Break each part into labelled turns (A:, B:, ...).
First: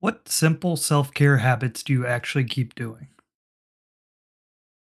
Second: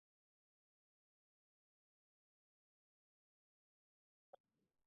A: What simple self care habits do you actually keep doing?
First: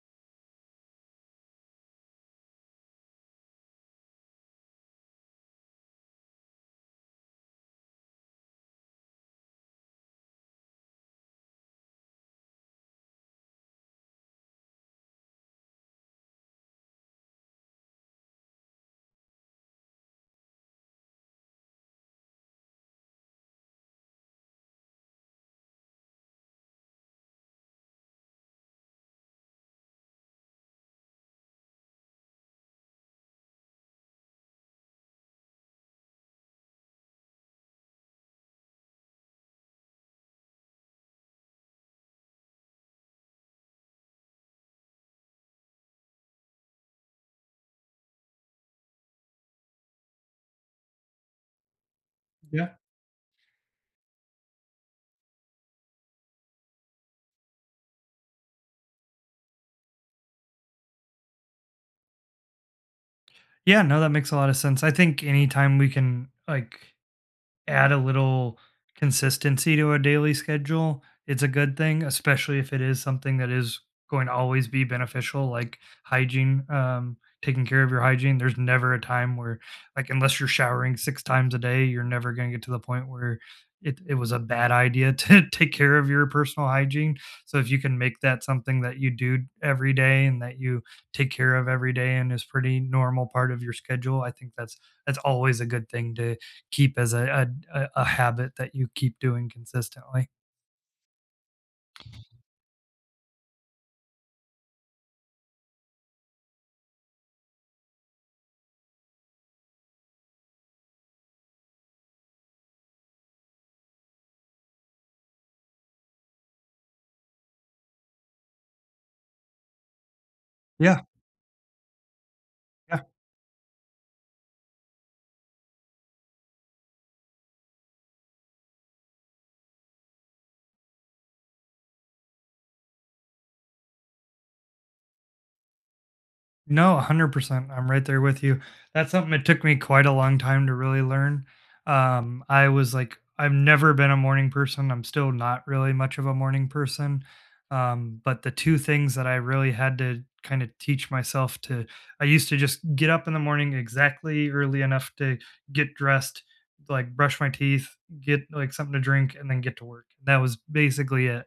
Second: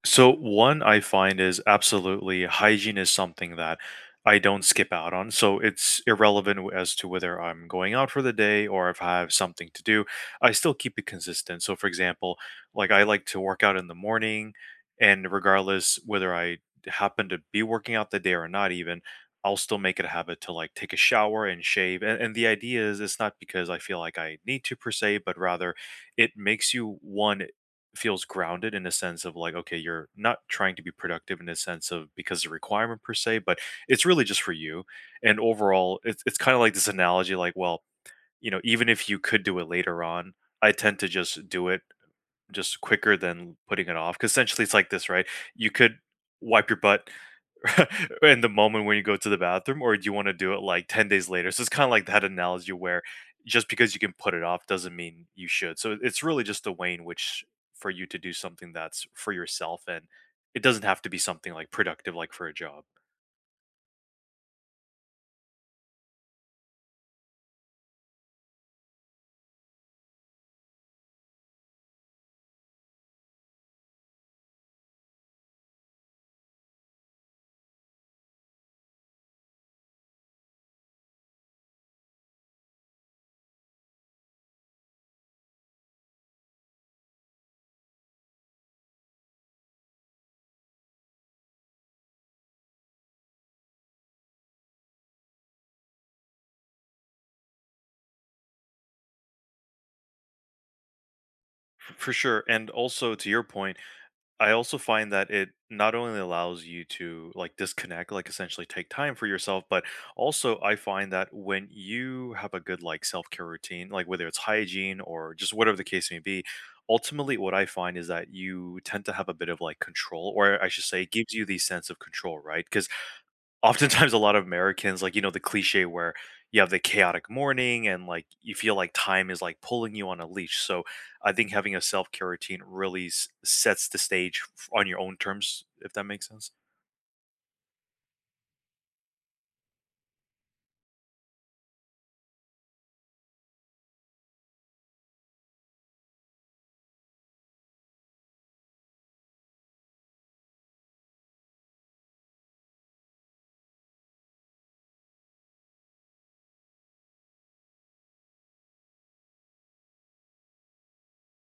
B: So one I find is absolutely hygiene is something that I don't skip out on. So it's irrelevant as to whether I'm going out for the day or if I have something to do. I still keep it consistent. So for example, like I like to work out in the morning and regardless whether I happen to be working out the day or not even, I'll still make it a habit to like take a shower and shave. And the idea is it's not because I feel like I need to per se, but rather it makes you one feels grounded in a sense of like, okay, you're not trying to be productive in a sense of because the requirement per se, but it's really just for you. And overall, it's kind of like this analogy, like, well, even if you could do it later on, I tend to just do it just quicker than putting it off, because essentially it's like this, right? You could wipe your butt in the moment when you go to the bathroom, or do you wanna do it, like, 10 days later? So it's kinda like that analogy
A: Yeah.
B: where just because you can put it off doesn't mean you should. So it's really just the way in which for you to do something that's for yourself, and it doesn't have to be something, like, productive, like, for a job.
A: Yeah, no, that makes a lot of sense. I think anytime we can, like, add a little consistency to a daily schedule, it's a good thing, especially if it is something that is going to always be beneficial, like hygiene, taking care of your hygiene. There's never a time where, like, unless you're showering six times a day, you're never going to get to the point where it was a bad idea to take care of your personal hygiene. So, if you can make that something that you do every day and that you take care of every day and is pretty normal part of your schedule, I think that's always a good thing to keep as a habit that you keep doing consistently.
B: For sure, and also to your point, I also find that it not only allows you to like disconnect, like essentially take time for yourself, but also I find that when you have a good like self care routine, like whether it's hygiene or just whatever the case may be, ultimately what I find is that you tend to have a bit of like control, or I should
A: Yeah,
B: say, it gives you the sense of control, right? Because
A: yeah.
B: oftentimes a lot of Americans, like, the cliche where you have the chaotic morning and like you feel like time is like pulling you on a leash. So I think having a self care routine really sets the stage on your own terms, if that makes sense.
A: No, 100%, I'm right there with you. That's something it took me quite a long time to really learn. I was like I've never been a morning person. I'm still not really much of a morning person, but the two things that I really had to kinda teach myself to I used to just get up in the morning exactly early enough to get dressed, like, brush my teeth, get, like, something to drink, and then get to work. That was basically it.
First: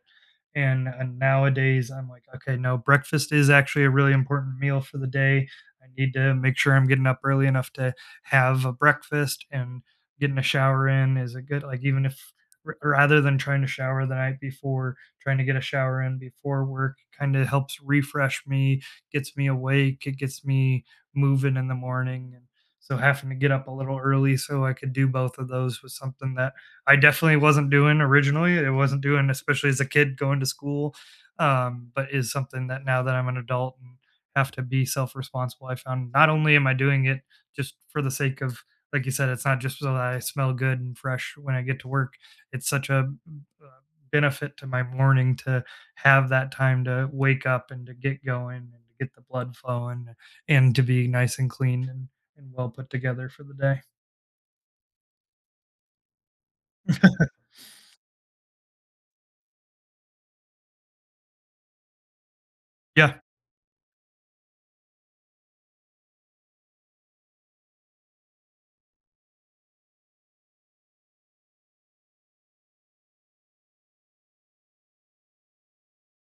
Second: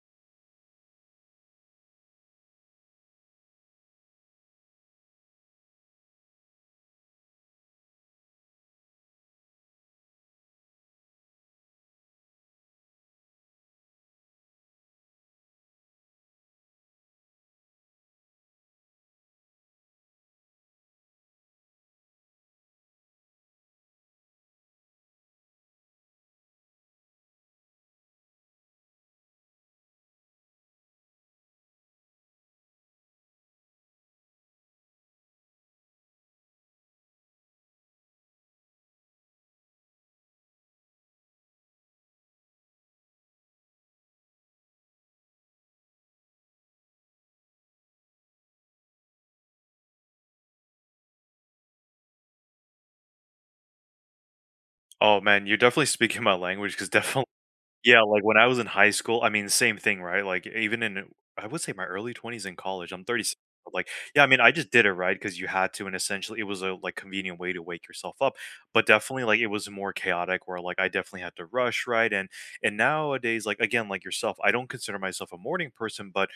A: And nowadays, I'm like, okay, no, breakfast is actually a really important meal for the day. I need to make sure I'm getting up early enough to have a breakfast, and getting a shower in is a good. Like, even if rather than trying to shower the night before, trying to get a shower in before work kind of helps refresh me, gets me awake, it gets me moving in the morning. And so having to get up a little early so I could do both of those was something that I definitely wasn't doing originally. It wasn't doing, especially as a kid going to school, but is something that now that I'm an adult and have to be self responsible, I found not only am I doing it just for the sake of, like you said, it's not just so that I smell good and fresh when I get to work. It's such a uh, benefit to my morning to have that time to wake up and to get going and to get the blood flowing and to be nice and clean and well put together for the day.
B: Oh man, you're definitely speaking my language because yeah, like, when I was in high school I mean, same thing, right? Like, even in. I would say my early 20s in college, I'm
A: Yeah.
B: 36, but, like yeah, I mean, I just did it, right? Because you had to, and essentially, it was a, like, convenient way to wake yourself up, but definitely, like, it was more chaotic where, like, I definitely had to rush, right? And nowadays, like, again, like yourself, I don't consider myself a morning person, but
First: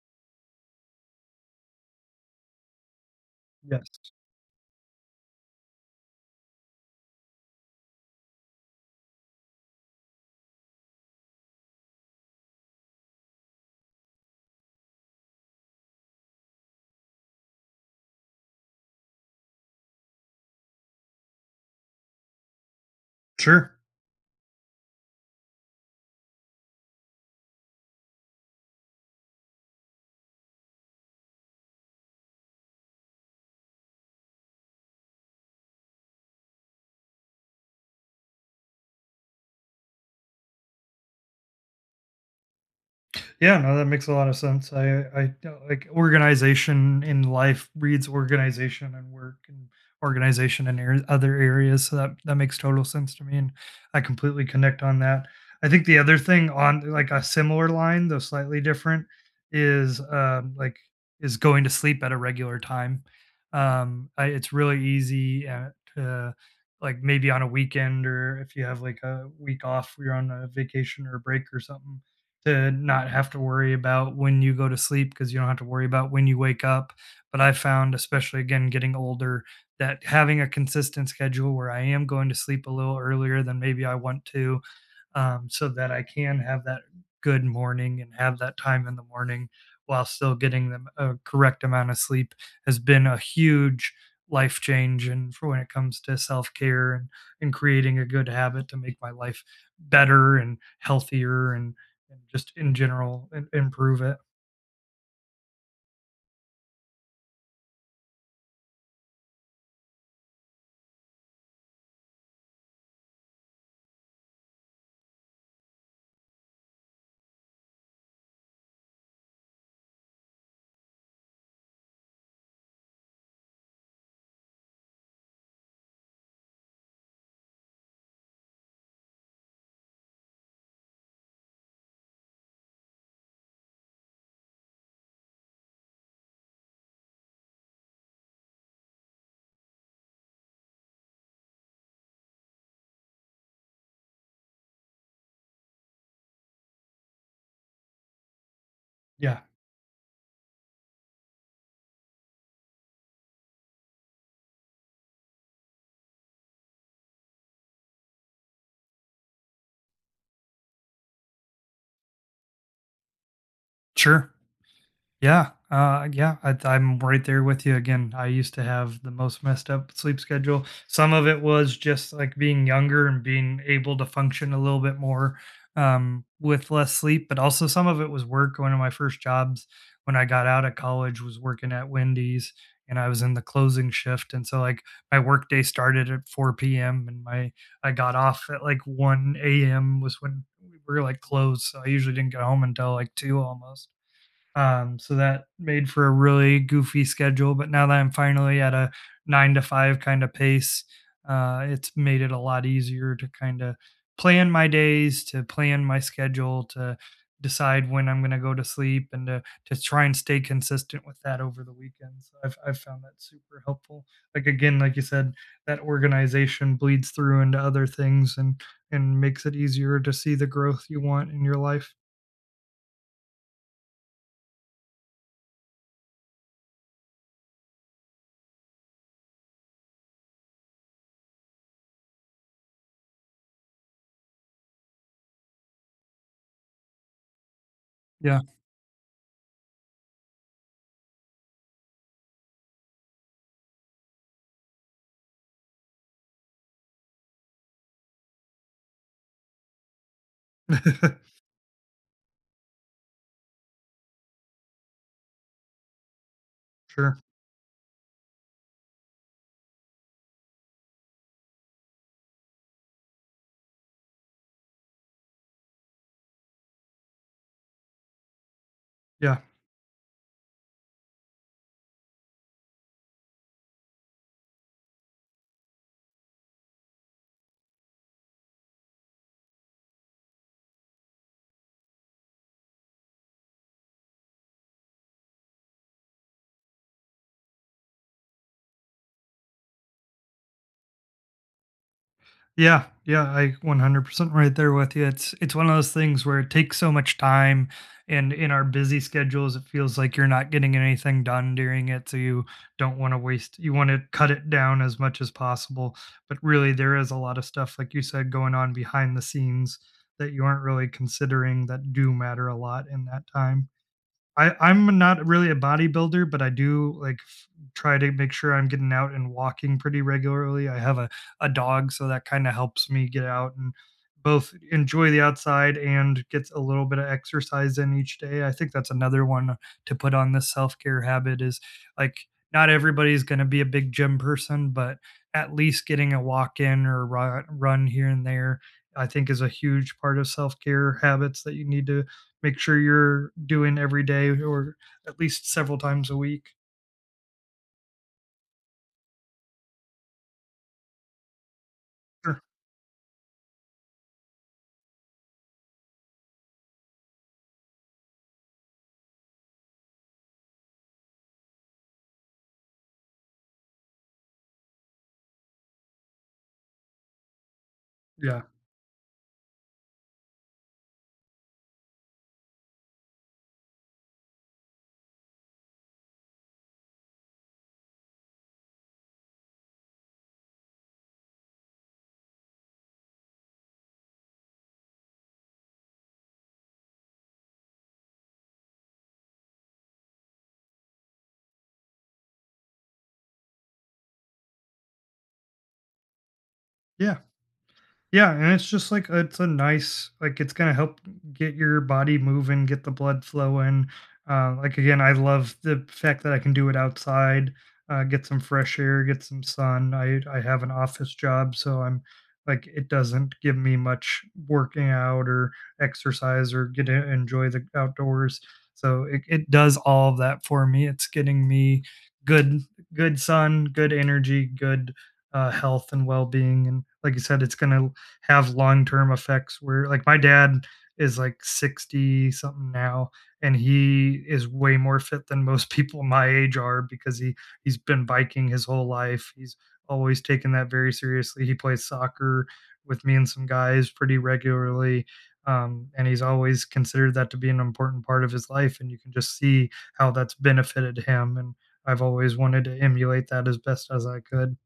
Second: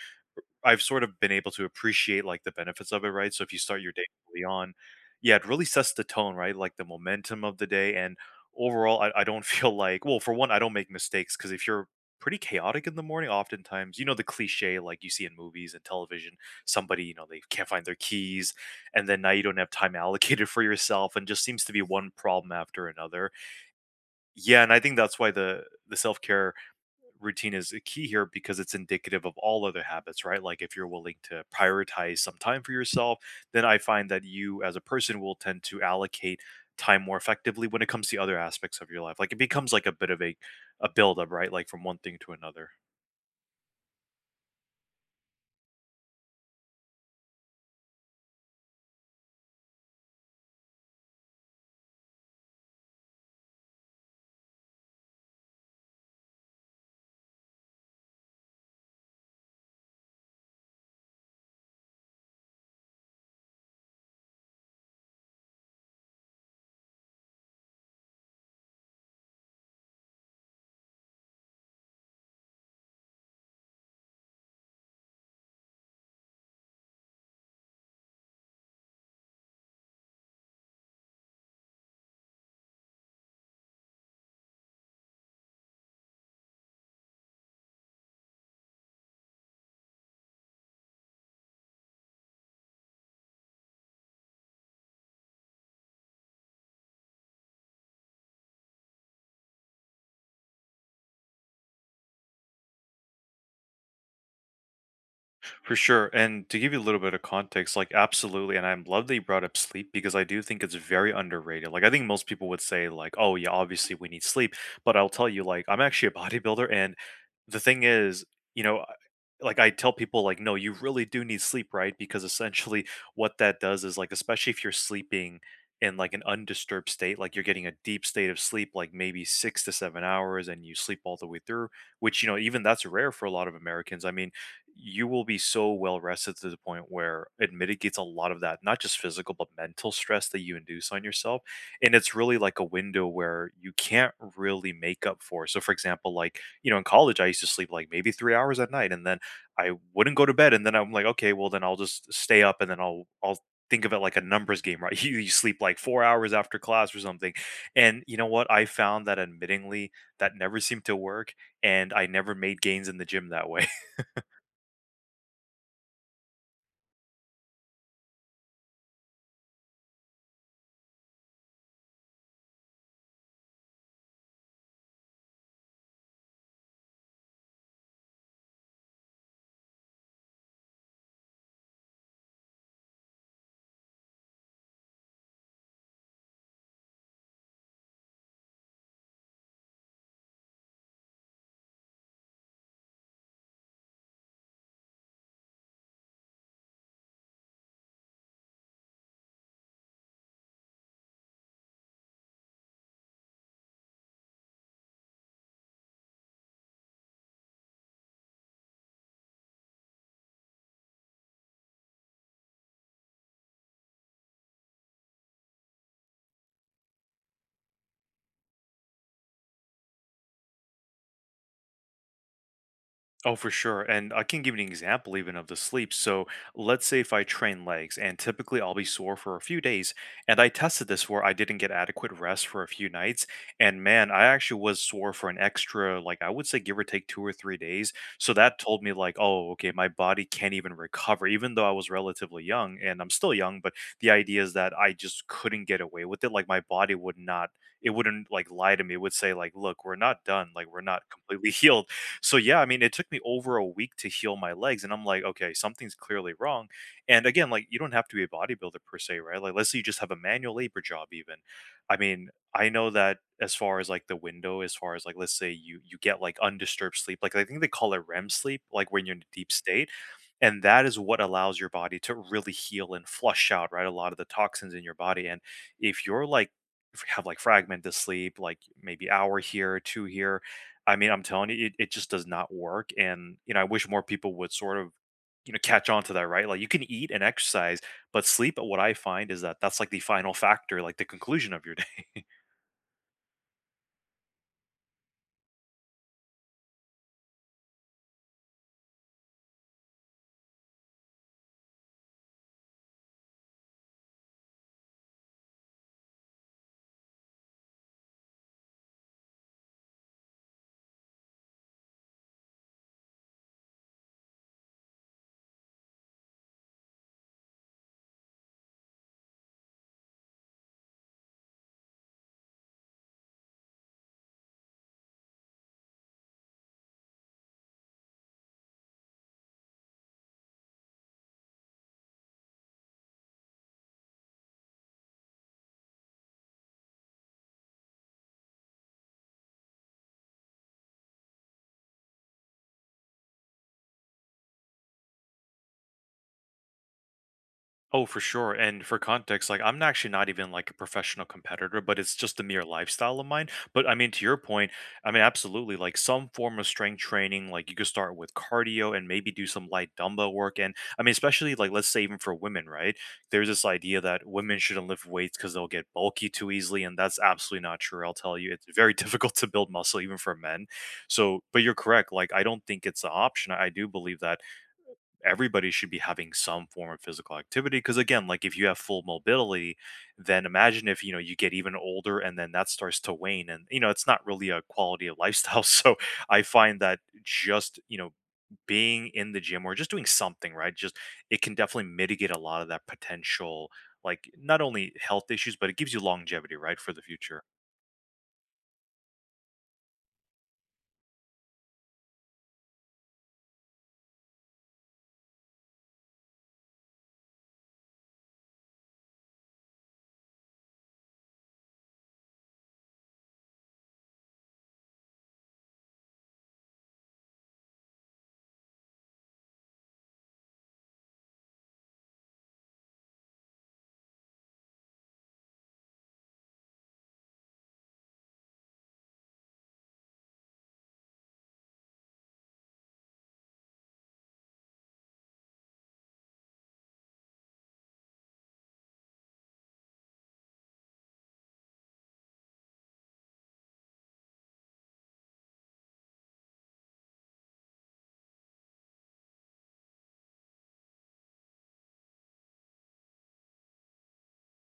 B: I've sort of been able to appreciate, like, the benefits of it, right? So if you start your day
A: Yes.
B: early on, yeah, it really sets the tone, right? Like, the momentum of the day, and overall, I don't feel like well, for one, I don't make mistakes because if you're pretty chaotic in the morning, oftentimes, the cliche, like, you see in movies and television, somebody, they can't find their keys, and then now you don't have time allocated for yourself and just seems to be one problem after another.
A: Sure.
B: Yeah, and I think that's why the self-care routine is key here because it's indicative of all other habits, right? Like if you're willing to prioritize some time for yourself, then I find that you as a person will tend to allocate time more effectively when it comes to other aspects of your life. Like it becomes like a bit of a buildup, right? Like from one thing to another.
A: Yeah, no, that makes a lot of sense. I like organization in life breeds organization and work and organization in other areas. So that makes total sense to me, and I completely connect on that. I think the other thing on like a similar line, though slightly different, is like is going to sleep at a regular time. It's really easy to like maybe on a weekend or if you have like a week off, you're on a vacation or a break or something to not have to worry about when you go to sleep because you don't have to worry about when you wake up. But I found, especially again, getting older, that having a consistent schedule where I am going to sleep a little earlier than maybe I want to, so that I can have that good morning and have that time in the morning while still getting them a correct amount of sleep has been a huge life change and for when it comes to self-care and creating a good habit to make my life better and healthier and just in general and improve it.
B: For sure. And to give you a little bit of context, like absolutely, and I'm love that you brought up sleep because I do think it's very underrated. Like I think most people would say, like, oh yeah, obviously we need sleep. But I'll tell you, like, I'm actually a bodybuilder and the thing is, you know, I- like I tell people like, no, you really do need sleep, right? Because essentially what that does is like, especially if you're sleeping in like an undisturbed state, like you're getting a deep state of sleep, like maybe 6 to 7 hours, and you sleep all the way through, which you know, even that's rare for a lot of Americans. I mean you will be so well rested to the point where it mitigates a lot of that, not just physical, but mental stress that you induce on yourself. And it's really like a window where you can't really make up for. So, for example, like, you know, in college, I used to sleep like maybe 3 hours at night and then
A: Yeah.
B: I wouldn't go to bed. And then I'm like, okay, well, then I'll just stay up and then think of it like a numbers game, right. You sleep like 4 hours after class or something and you know what I found that admittingly that never seemed to work and I never made gains in the gym that way.
A: Sure. Yeah, yeah, I'm right there with you again. I used to have the most messed up sleep schedule. Some of it was just like being younger and being able to function a little bit more with less sleep, but also some of it was work. One of my first jobs when I got out of college was working at Wendy's, and I was in the closing shift, and so like my work day started at 4 p.m. and my I got off at like 1 a.m. was when we were like closed. So I usually didn't get home until like two almost. So that made for a really goofy schedule, but now that I'm finally at a 9 to 5 kind of pace, it's made it a lot easier to kind of plan my days, to plan my schedule, to decide when I'm gonna go to sleep and to try and stay consistent with that over the weekends. I've found that super helpful. Like again, like you said, that organization bleeds through into other things and makes it easier to see the growth you want in your life.
B: Oh, for sure. And I can give you an example even of the sleep. So let's say if I train legs and typically I'll be sore for a few days. And I tested this where I didn't get adequate rest for a few nights. And man, I actually was sore for an extra, like I would say give or take 2 or 3 days. So
A: Yeah.
B: that told me like, oh, okay, my body can't even recover, even though I was relatively young and I'm still young, but the idea is that I just couldn't get away with it. Like my body would not it wouldn't like lie to me. It would say like, look, we're not done. Like we're not completely healed. So yeah, I mean, it took me over a week to heal my legs, and I'm like, okay, something's clearly wrong.
A: Sure.
B: And again, like you don't have to be a bodybuilder per se, right? Like let's say you just have a manual labor job, even. I mean, I know that as far as like the window, as far as like let's say you get like undisturbed sleep, like I think they call it REM sleep, like when you're in a
A: Yeah.
B: deep state. And that is what allows your body to really heal and flush out, right? A lot of the toxins in your body. And if you're like have like fragmented sleep, like maybe hour here, two here, I mean, I'm telling you, it just does not work. And, you know, I wish more people would sort of, you know, catch on to that, right? Like you can eat and exercise, but sleep, what I find is that that's like the final factor, like the conclusion of your day.
A: Yeah, yeah, I 100% right there with you. It's one of those things where it takes so much time and in our busy schedules it feels like you're not getting anything done during it so you don't want to waste you want to cut it down as much as possible. But really there is a lot of stuff like you said going on behind the scenes that you aren't really considering that do matter a lot in that time. I I'm not really a bodybuilder, but I do, like, f try to make sure I'm getting out and walking pretty regularly. I have a dog, so that kinda helps me get out and both enjoy the outside and gets a little bit of exercise in each day. I think that's another one to put on this self-care habit is, like, not everybody's gonna be a big gym person, but at least getting a walk in or ru run here and there, I think is a huge part of self-care habits that you need to make sure you're doing every day or at least several times a week.
B: Oh, for sure. And for context, like I'm actually not even like a professional competitor, but it's just
A: Sure.
B: a mere lifestyle of mine. But I mean, to your point, I mean, absolutely, like some form of strength training, like you could start with cardio and maybe do some light dumbbell work. And I mean, especially like let's say even for women, right? There's this idea that women shouldn't lift weights because they'll get bulky too easily. And that's absolutely not true. I'll tell
A: Yeah.
B: you, it's very difficult to build muscle even for men. So, but you're correct. Like, I don't think it's an option. I do believe that everybody should be having some form of physical activity because again like if you have full mobility then imagine if you know you get even older and then that starts to wane and you know it's not really a quality of lifestyle. So I find that just you know being in the gym or just doing something right just it can definitely mitigate a lot of that potential like not only health issues but it gives you longevity right for the
A: Yeah.
B: future.
A: Yeah, and it's just like it's a nice like it's gonna help get your body moving, get the blood flowing. Like again, I love the fact that I can do it outside, get some fresh air, get some sun. I have an office job, so I'm like it doesn't give me much working out or exercise or get to enjoy the outdoors. So it does all of that for me. It's getting me good good sun, good energy, good health and well being. And like you said, it's going to have long-term effects where like my dad is like 60 something now and he is way more fit than most people my age are because he's been biking his whole life. He's always taken that very seriously. He plays soccer with me and some guys pretty regularly. And he's always considered that to be an important part of his life. And you can just see how that's benefited him. And I've always wanted to emulate that as best as I could.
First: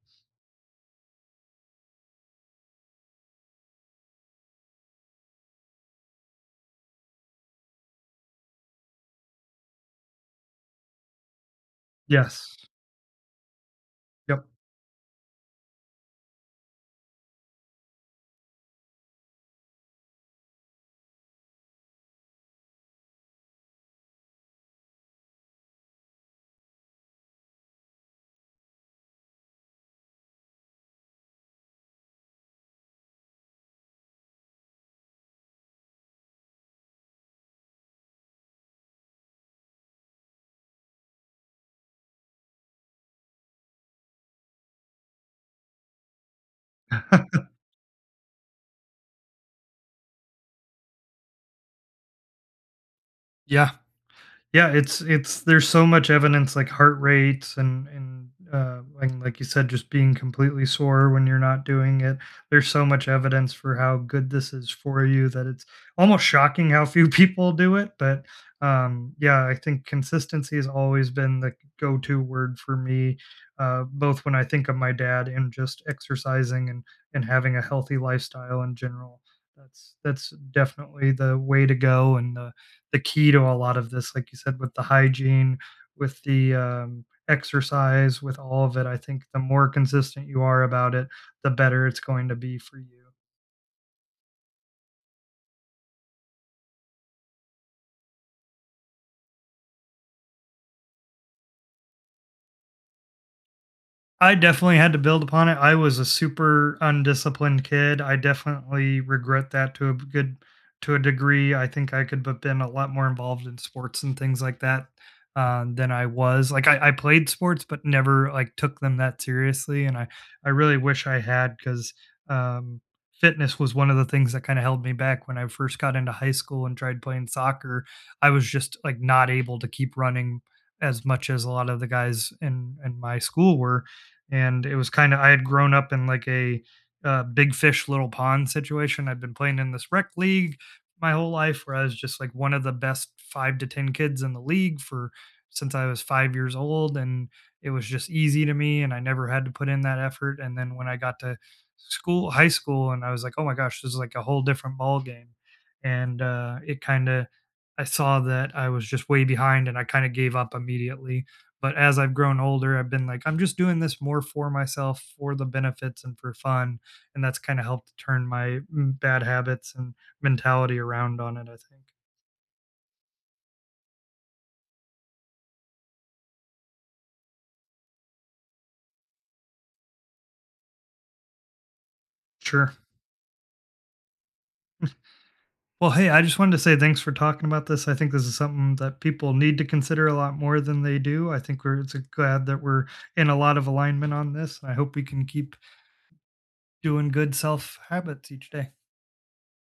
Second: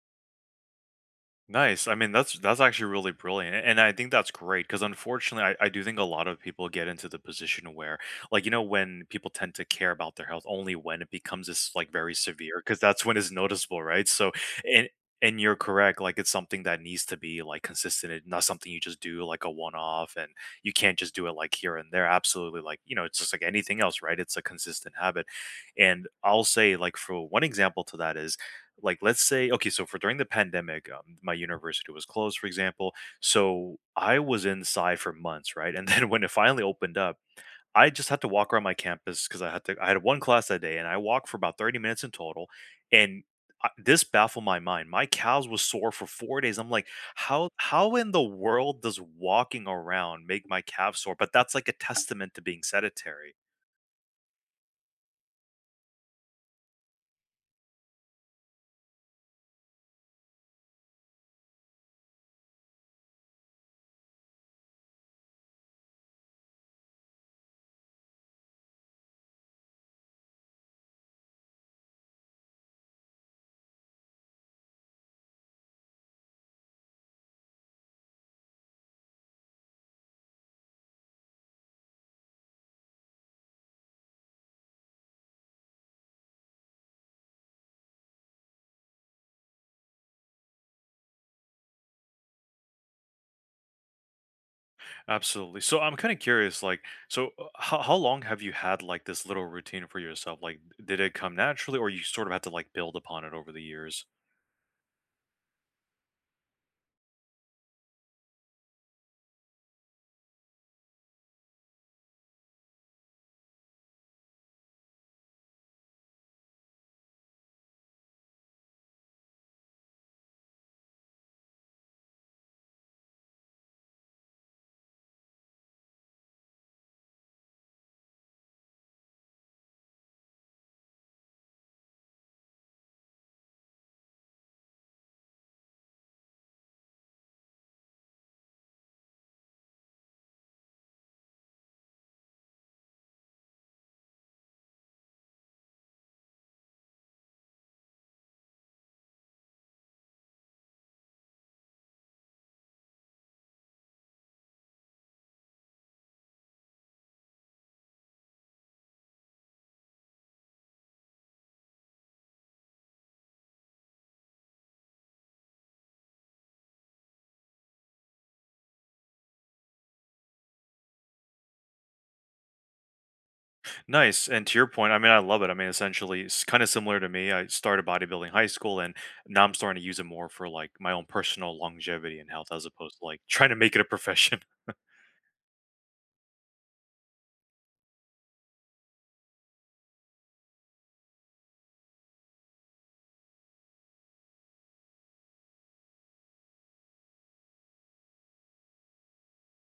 B: Nice. I mean, that's actually really brilliant, and I think that's great because unfortunately, I do think a lot of people get into the position where, like, you know, when people tend to care about their health only when it becomes this like very
A: Yes.
B: severe, because that's when it's noticeable, right? So,
A: Yep.
B: and and you're correct. Like, it's something that needs to be like consistent. It's not something you just do like a one off, and you can't just do it like here and there. Absolutely, like you know, it's just like anything else, right? It's a consistent habit, and I'll say like for one example to that is like let's say okay so for during the pandemic my university was closed for example so I was inside for months right and then when it finally opened up I just had to walk around my campus because I had to I had one class that day and I walked for about 30 minutes in total and I, this baffled my mind my cows was sore for 4 days I'm like how in the world does walking around make my calves sore but that's like a testament to being sedentary.
A: Yeah. Yeah, it's there's so much evidence like heart rates and and like you said, just being completely sore when you're not doing it. There's so much evidence for how good this is for you that it's almost shocking how few people do it. But yeah, I think consistency has always been the go-to word for me, both when I think of my dad and just exercising and having a healthy lifestyle in general. That's definitely the way to go and the key to a lot of this, like you said, with the hygiene, with the exercise, with all of it. I think the more consistent you are about it, the better it's going to be for you.
B: Absolutely. So I'm kind of curious, like, so how long have you had like this little routine for yourself? Like, did it come naturally or you sort of had to like build upon it over the years?
A: I definitely had to build upon it. I was a super undisciplined kid. I definitely regret that to a good to a degree. I think I could have been a lot more involved in sports and things like that than I was. Like I played sports, but never like took them that seriously. And I really wish I had because um, fitness was one of the things that kind of held me back when I first got into high school and tried playing soccer. I was just like not able to keep running as much as a lot of the guys in my school were, and it was kinda I had grown up in like a big fish, little pond situation. I'd been playing in this rec league my whole life where I was just like one of the best 5 to 10 kids in the league for since I was 5 years old, and it was just easy to me, and I never had to put in that effort, and then when I got to school high school and I was like, "Oh my gosh, this is like a whole different ball game." And, it kinda I saw that I was just way behind and I kinda gave up immediately. But as I've grown older, I've been like, I'm just doing this more for myself, for the benefits and for fun, and that's kinda helped turn my, bad habits and mentality around on it, I think.
B: Nice. And to your point, I mean, I love it. I mean, essentially, it's kind of similar to me. I started bodybuilding in high school and now I'm starting to use it more for like my own personal longevity and health as
A: Sure.
B: opposed to like trying to make it a profession.
A: Well, hey, I just wanted to say thanks for talking about this. I think this is something that people need to consider a lot more than they do. I think we're it's glad that we're in a lot of alignment on this, and I hope we can keep doing good self habits each day.